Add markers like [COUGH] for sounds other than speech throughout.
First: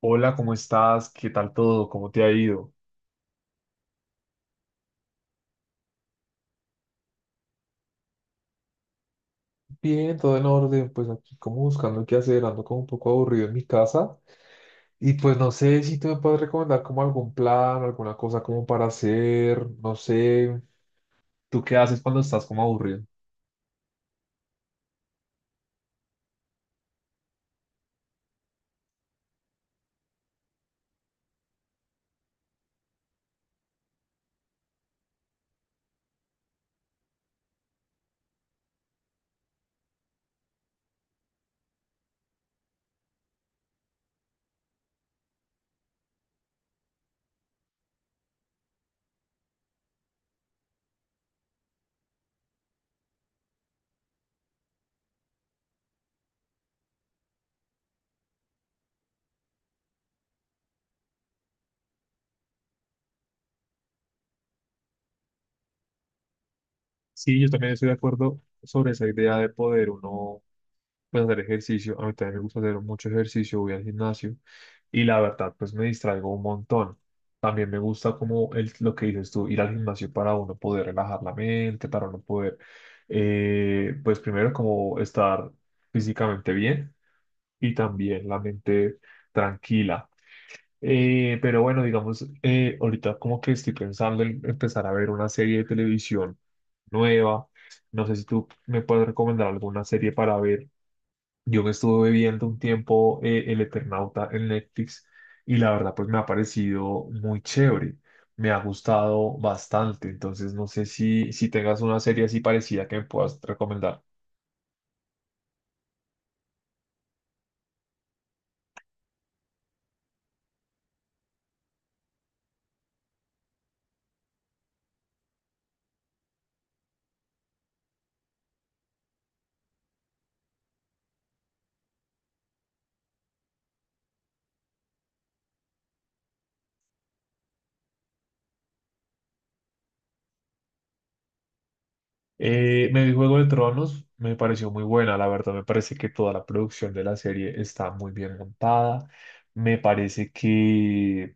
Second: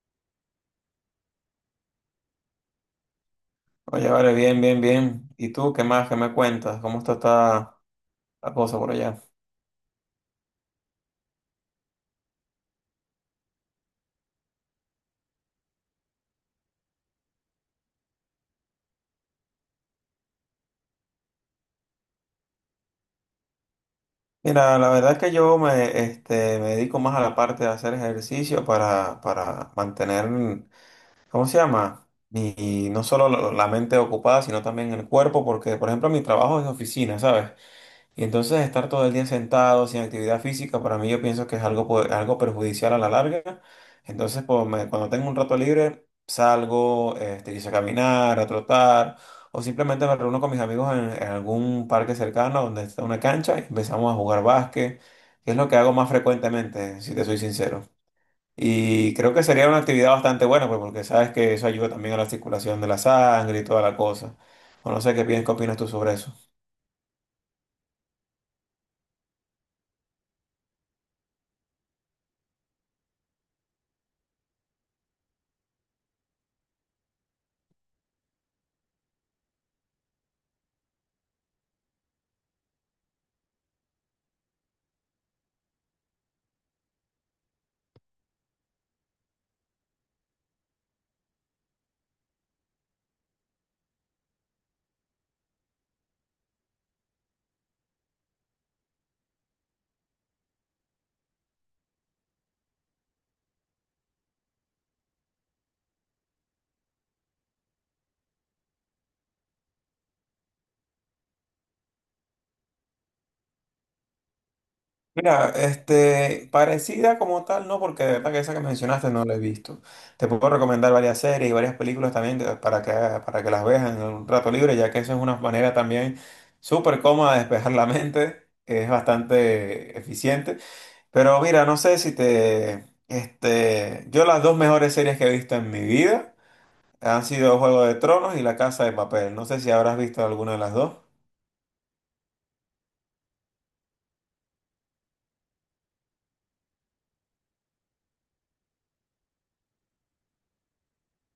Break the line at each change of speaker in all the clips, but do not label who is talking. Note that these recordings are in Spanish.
Hola, ¿cómo estás? ¿Qué tal todo? ¿Cómo te ha ido?
Oye, vale, bien, bien, bien. ¿Y tú qué más? ¿Qué me cuentas? ¿Cómo está, la cosa por allá?
Bien, todo en orden, pues aquí como buscando qué hacer, ando como un poco aburrido en mi casa y pues no sé si tú me puedes recomendar como algún plan, alguna cosa como para hacer, no sé. ¿Tú qué haces cuando estás como aburrido?
Mira, la verdad es que me dedico más a la parte de hacer ejercicio para mantener, ¿cómo se llama? Y no solo la mente ocupada, sino también el cuerpo, porque, por ejemplo, mi trabajo es de oficina, ¿sabes? Y entonces estar todo el día sentado sin actividad física, para mí yo pienso que es algo, algo perjudicial a la larga. Entonces, pues, cuando tengo un rato libre, salgo, quizá a caminar, a trotar, o simplemente me reúno con mis amigos en algún parque cercano donde está una cancha y empezamos a jugar básquet, que es lo que hago más frecuentemente, si te soy sincero. Y creo que sería una actividad bastante buena, pues, porque sabes que eso ayuda también a la circulación de la sangre y toda la cosa. O no sé qué piensas, qué opinas tú sobre eso.
Sí, yo también estoy de acuerdo sobre esa idea de poder uno pues hacer ejercicio. A mí también me gusta hacer mucho ejercicio, voy al gimnasio y la verdad, pues me distraigo un montón. También me gusta como el, lo que dices tú, ir al gimnasio para uno poder relajar la mente, para uno poder, pues primero como estar físicamente bien y también la mente tranquila. Pero bueno, digamos, ahorita como que estoy pensando en empezar a ver una serie de televisión nueva. No sé si tú me puedes recomendar alguna serie para ver. Yo me estuve viendo un tiempo El Eternauta en Netflix y la verdad pues me ha parecido muy chévere, me ha gustado bastante, entonces no sé si, si tengas una serie así parecida que me puedas recomendar.
Mira, parecida como tal, no, porque de verdad que esa que mencionaste no la he visto. Te puedo recomendar varias series y varias películas también para que las veas en un rato libre, ya que eso es una manera también súper cómoda de despejar la mente, es bastante eficiente. Pero mira, no sé si te, yo las dos mejores series que he visto en mi vida han sido Juego de Tronos y La Casa de Papel. No sé si habrás visto alguna de las dos.
Me vi Juego de Tronos, me pareció muy buena, la verdad me parece que toda la producción de la serie está muy bien montada, me parece que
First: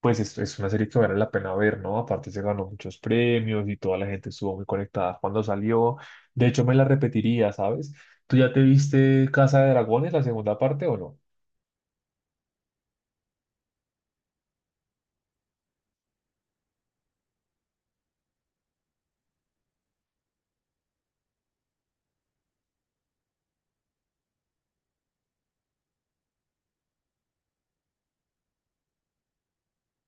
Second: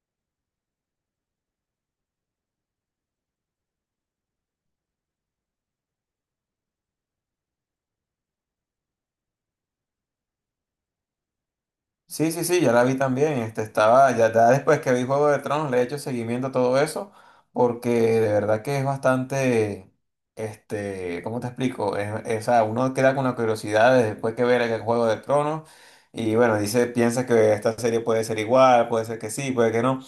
pues es una serie que vale la pena ver, ¿no? Aparte se ganó muchos premios y toda la gente estuvo muy conectada cuando salió. De hecho, me la repetiría, ¿sabes? ¿Tú ya te viste Casa de Dragones, la segunda parte o no?
Sí, sí, sí, ya la vi también. Estaba, ya después que vi Juego de Tronos, le he hecho seguimiento a todo eso, porque de verdad que es bastante, ¿cómo te explico? O sea, uno queda con la curiosidad de después que ver el Juego de Tronos, y bueno, dice, piensa que esta serie puede ser igual, puede ser que sí, puede que no.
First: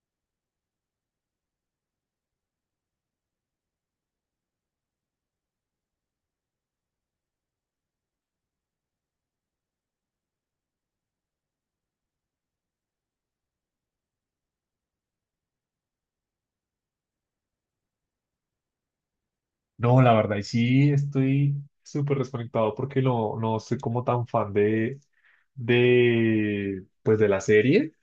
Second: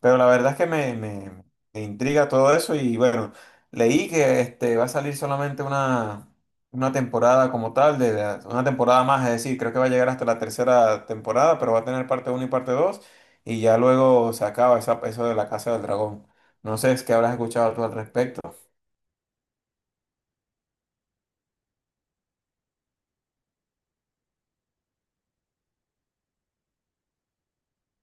Pero la verdad es que me intriga todo eso y bueno, leí que va a salir una temporada como tal, una temporada más, es decir, creo que va a llegar hasta la tercera temporada, pero va a tener parte uno y parte 2 y ya luego se acaba esa, eso de la Casa del Dragón. No sé, es que habrás escuchado tú al respecto.
No, la verdad, y sí estoy súper desconectado porque no, no soy como tan fan de, pues de la serie.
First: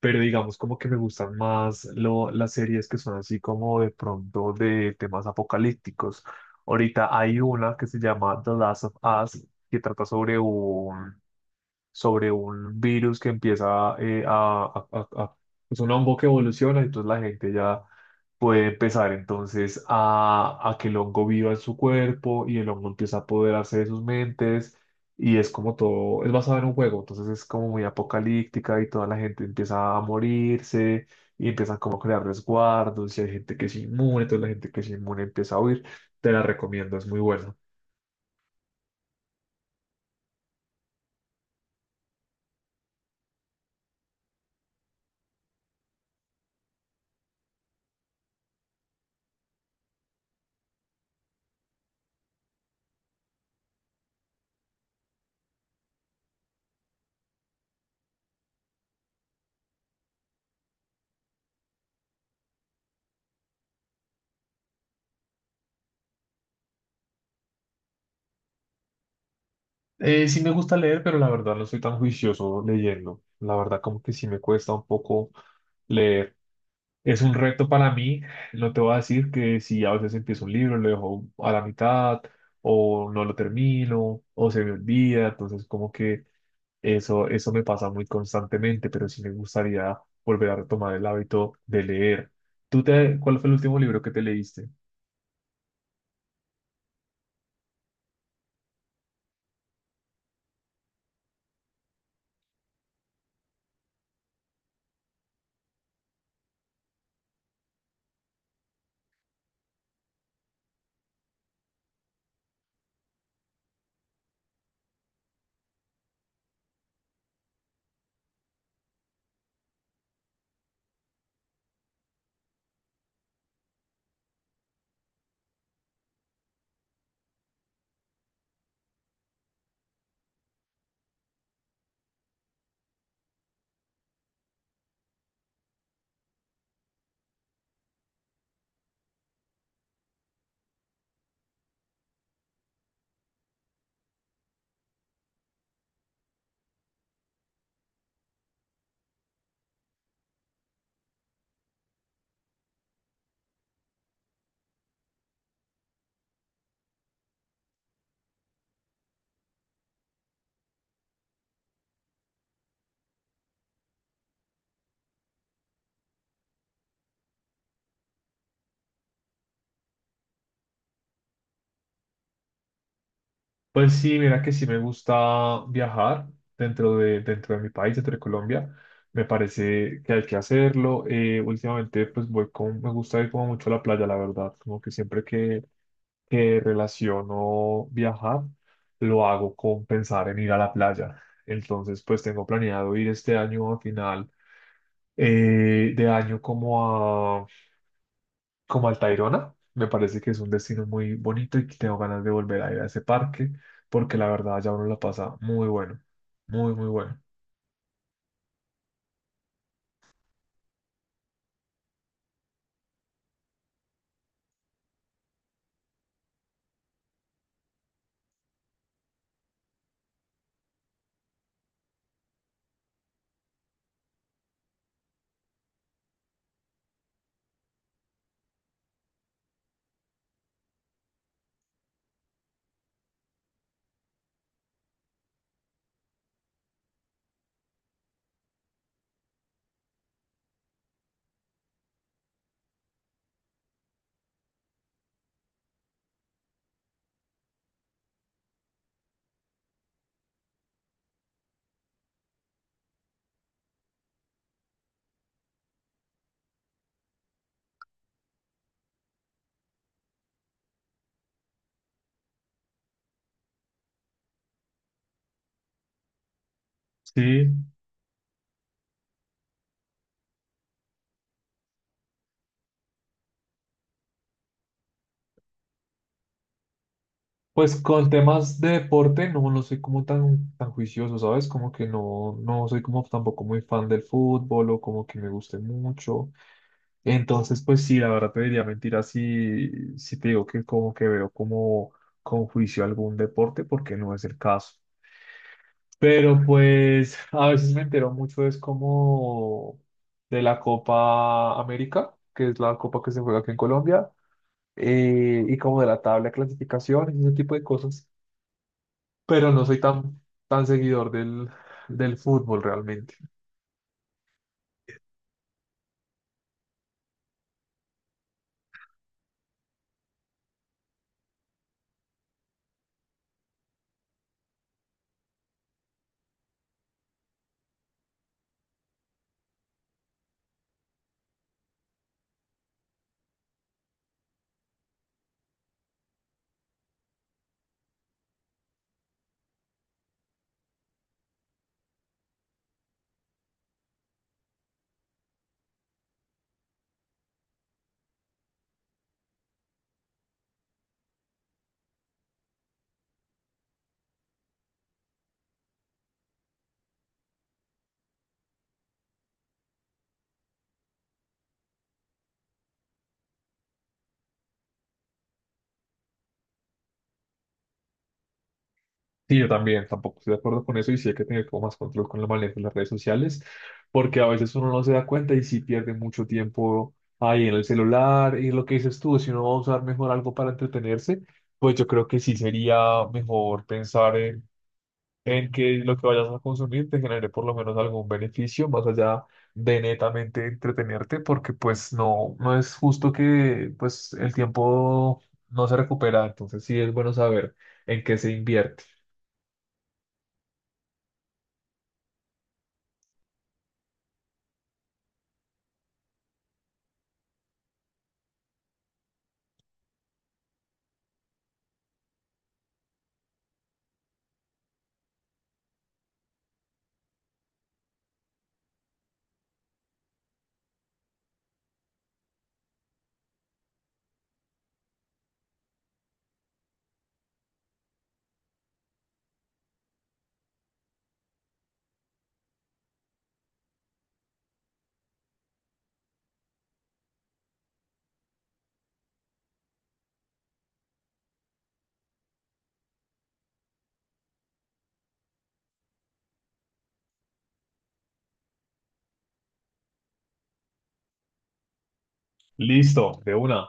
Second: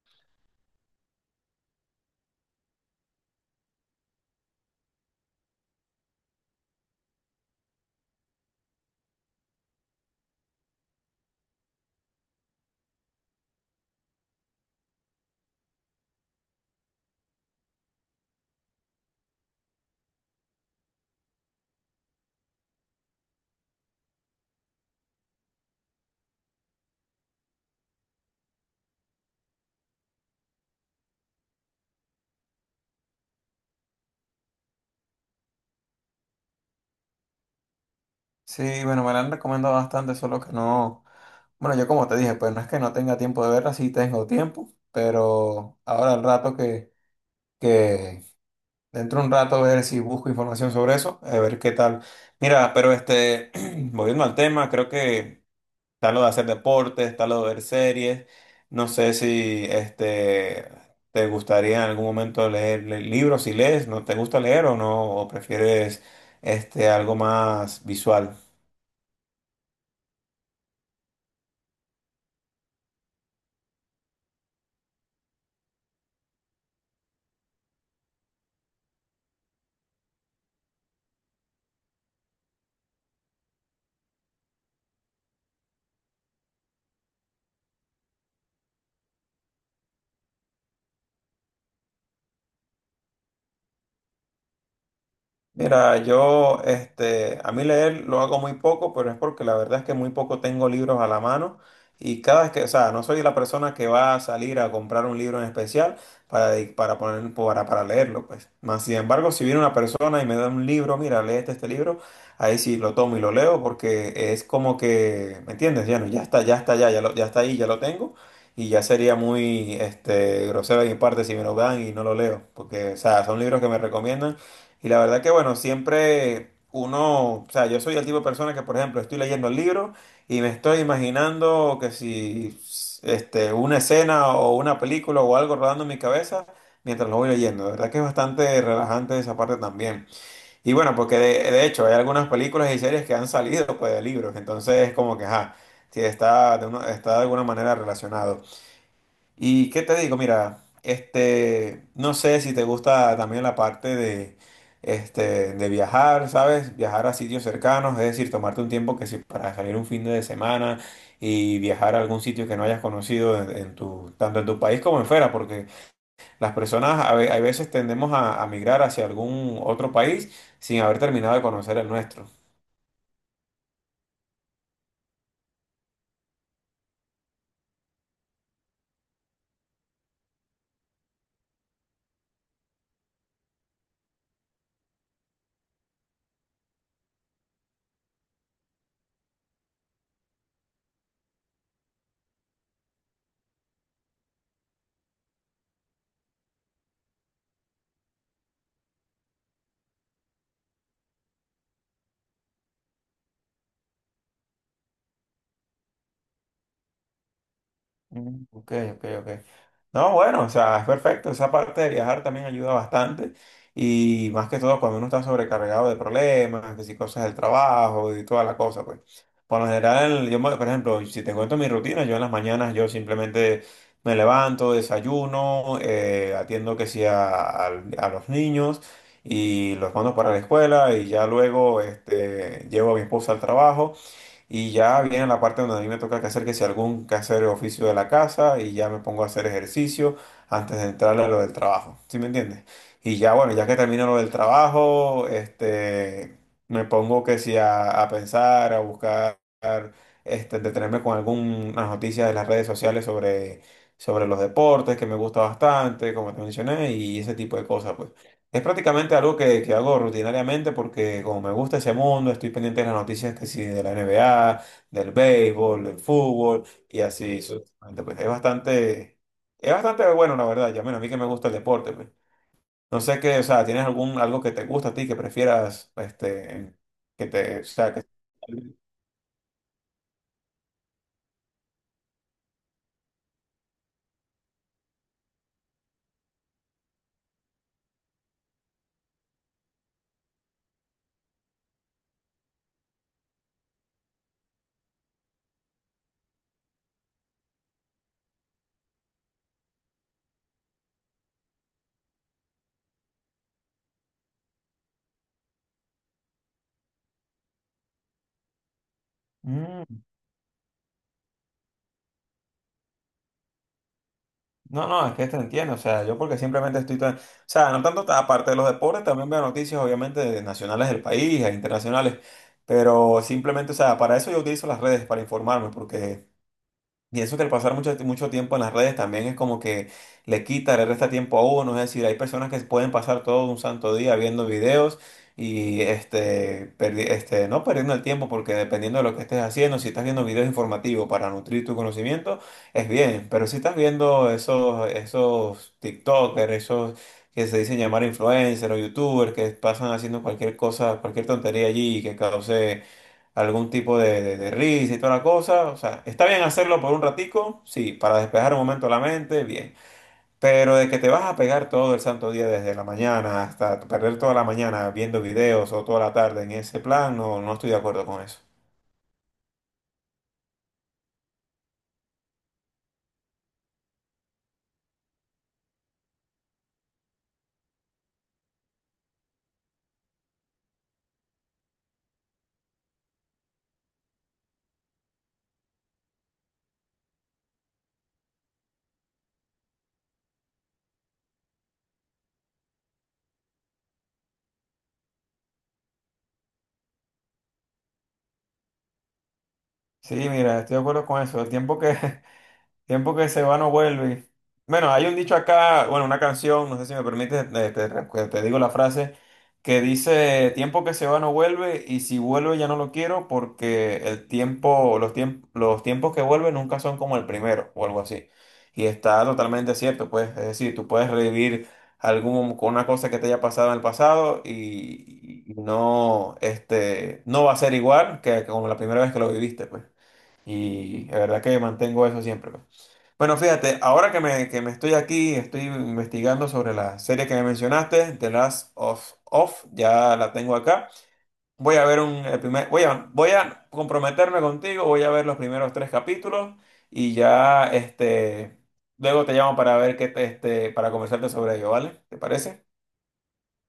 Pero digamos como que me gustan más lo, las series que son así como de pronto de temas apocalípticos. Ahorita hay una que se llama The Last of Us, que trata sobre un virus que empieza es un hongo que evoluciona, entonces la gente ya puede empezar entonces a que el hongo viva en su cuerpo y el hongo empieza a apoderarse de sus mentes y es como todo, es basado en un juego, entonces es como muy apocalíptica y toda la gente empieza a morirse y empiezan como a crear resguardos y hay gente que es inmune, entonces la gente que es inmune empieza a huir. Te la recomiendo, es muy buena.
Sí, bueno, me la han recomendado bastante, solo que no. Bueno, yo como te dije, pues no es que no tenga tiempo de verla, sí tengo tiempo, pero ahora al rato que dentro de un rato ver si busco información sobre eso, a ver qué tal. Mira, pero [CLEARS THROAT] volviendo al tema, creo que está lo de hacer deportes, está lo de ver series. No sé si te gustaría en algún momento leer, libros, si lees, ¿no te gusta leer o no? ¿O prefieres algo más visual?
Sí me gusta leer, pero la verdad no soy tan juicioso leyendo. La verdad como que sí me cuesta un poco leer. Es un reto para mí. No te voy a decir que si a veces empiezo un libro, lo dejo a la mitad o no lo termino o se me olvida. Entonces como que eso me pasa muy constantemente, pero sí me gustaría volver a retomar el hábito de leer. ¿Tú te, cuál fue el último libro que te leíste?
Mira, a mí leer lo hago muy poco, pero es porque la verdad es que muy poco tengo libros a la mano y cada vez que, o sea, no soy la persona que va a salir a comprar un libro en especial para, para poner, para leerlo, pues. Más sin embargo, si viene una persona y me da un libro, mira, léete este libro, ahí sí lo tomo y lo leo porque es como que, ¿me entiendes? Ya no, ya está, ya está ahí, ya lo tengo. Y ya sería muy grosero de mi parte si me lo dan y no lo leo, porque, o sea, son libros que me recomiendan y la verdad que, bueno, siempre uno, o sea, yo soy el tipo de persona que, por ejemplo, estoy leyendo el libro y me estoy imaginando que si una escena o una película o algo rodando en mi cabeza mientras lo voy leyendo. De verdad que es bastante relajante esa parte también. Y bueno, porque de hecho hay algunas películas y series que han salido pues, de libros, entonces es como que, ajá, sí, está de alguna manera relacionado. ¿Y qué te digo? Mira, no sé si te gusta también la parte de, de viajar, ¿sabes? Viajar a sitios cercanos, es decir, tomarte un tiempo que si para salir un fin de semana y viajar a algún sitio que no hayas conocido en tu, tanto en tu país como en fuera, porque las personas a veces tendemos a migrar hacia algún otro país sin haber terminado de conocer el nuestro.
Pues sí, mira que sí me gusta viajar dentro de mi país, dentro de Colombia. Me parece que hay que hacerlo. Últimamente, pues voy con, me gusta ir como mucho a la playa, la verdad. Como que siempre que relaciono viajar, lo hago con pensar en ir a la playa. Entonces, pues tengo planeado ir este año a final de año como como al Tayrona. Me parece que es un destino muy bonito y que tengo ganas de volver a ir a ese parque porque la verdad ya uno la pasa muy bueno, muy, muy bueno.
Mm, ok, ok, ok. No, bueno, o sea, es perfecto. Esa parte de viajar también ayuda bastante. Y más que todo cuando uno está sobrecargado de problemas, que si cosas del trabajo y toda la cosa, pues. Por lo general, por ejemplo, si te cuento mi rutina, yo en las mañanas yo simplemente me levanto, desayuno, atiendo que sí a, a los niños y los mando para la escuela y ya luego llevo a mi esposa al trabajo. Y ya viene la parte donde a mí me toca que hacer que si algún quehacer o oficio de la casa y ya me pongo a hacer ejercicio antes de entrarle a lo del trabajo. ¿Sí me entiendes? Y ya bueno, ya que termino lo del trabajo, me pongo que si a pensar, a buscar, detenerme con algunas noticias de las redes sociales sobre los deportes que me gusta bastante, como te mencioné, y ese tipo de cosas, pues. Es prácticamente algo que hago rutinariamente porque como me gusta ese mundo, estoy pendiente de las noticias que sí, de la NBA, del béisbol, del fútbol y así
Sí,
sucesivamente. Pues es bastante bueno, la verdad. Ya, bueno, a mí que me gusta el deporte, pues. No sé qué, o sea, ¿tienes algún algo que te gusta a ti, que prefieras, que te, o
pues
sea, que...
con temas de deporte no, no soy como tan, tan juicioso, ¿sabes? Como que no, no soy como tampoco muy fan del fútbol o como que me guste mucho. Entonces, pues sí, la verdad te diría mentira si, si te digo que como que veo como con juicio algún deporte porque no es el caso. Pero pues a veces me entero mucho es como de la Copa América, que es la copa que se juega aquí en Colombia, y como de la tabla de clasificaciones y ese tipo de cosas. Pero no soy
Mm.
tan, tan seguidor del, del fútbol realmente.
No, no, es que te entiendo, o sea, yo porque simplemente estoy tan, o sea, no tanto aparte de los deportes, también veo noticias obviamente de nacionales del país, e internacionales, pero simplemente, o sea, para eso yo utilizo las redes, para informarme, porque y eso que el pasar mucho tiempo en las redes también es como que le quita, le resta tiempo a uno. Es decir, hay personas que pueden pasar todo un santo día viendo videos y no perdiendo el tiempo porque dependiendo de lo que estés haciendo, si estás viendo videos informativos para nutrir tu conocimiento, es bien. Pero si estás viendo esos TikTokers, esos que se dicen llamar influencers o YouTubers que pasan haciendo cualquier cosa, cualquier tontería allí que cause algún tipo de, de risa y toda la cosa. O sea, está bien hacerlo por un ratico, sí, para despejar un momento la mente, bien. Pero de que te vas a pegar todo el santo día desde la mañana hasta perder toda la mañana viendo videos o toda la tarde en ese plan, no, no estoy de acuerdo con eso.
Sí, yo también, tampoco estoy de acuerdo con eso y sí hay que tener como más control con el manejo de las redes sociales, porque a veces uno no se da cuenta y sí pierde mucho tiempo ahí en el celular y lo que dices tú, si uno va a usar mejor algo para entretenerse, pues yo creo que sí sería mejor pensar en que lo que vayas a consumir te genere por lo menos algún beneficio más allá de netamente entretenerte, porque pues no, no es justo que pues el tiempo no se recupera, entonces sí es bueno saber en qué se invierte.
Sí, mira, estoy de acuerdo con eso. El tiempo que, [LAUGHS] tiempo que se va no vuelve. Bueno, hay un dicho acá, bueno, una canción, no sé si me permites, te, te digo la frase, que dice, tiempo que se va no vuelve y si vuelve ya no lo quiero porque el tiempo, los tiempos que vuelven nunca son como el primero o algo así. Y está totalmente cierto, pues, es decir, tú puedes revivir algún, con una cosa que te haya pasado en el pasado y no, no va a ser igual que como la primera vez que lo viviste, pues. Y la verdad que mantengo eso siempre, pues. Bueno, fíjate, ahora que me estoy aquí, estoy investigando sobre la serie que me mencionaste, The Last of Us, ya la tengo acá. Voy a ver el primer, voy a comprometerme contigo, voy a ver los primeros 3 capítulos y ya, luego te llamo para ver qué te, para conversarte sobre ello, ¿vale? ¿Te parece?
Listo, de una.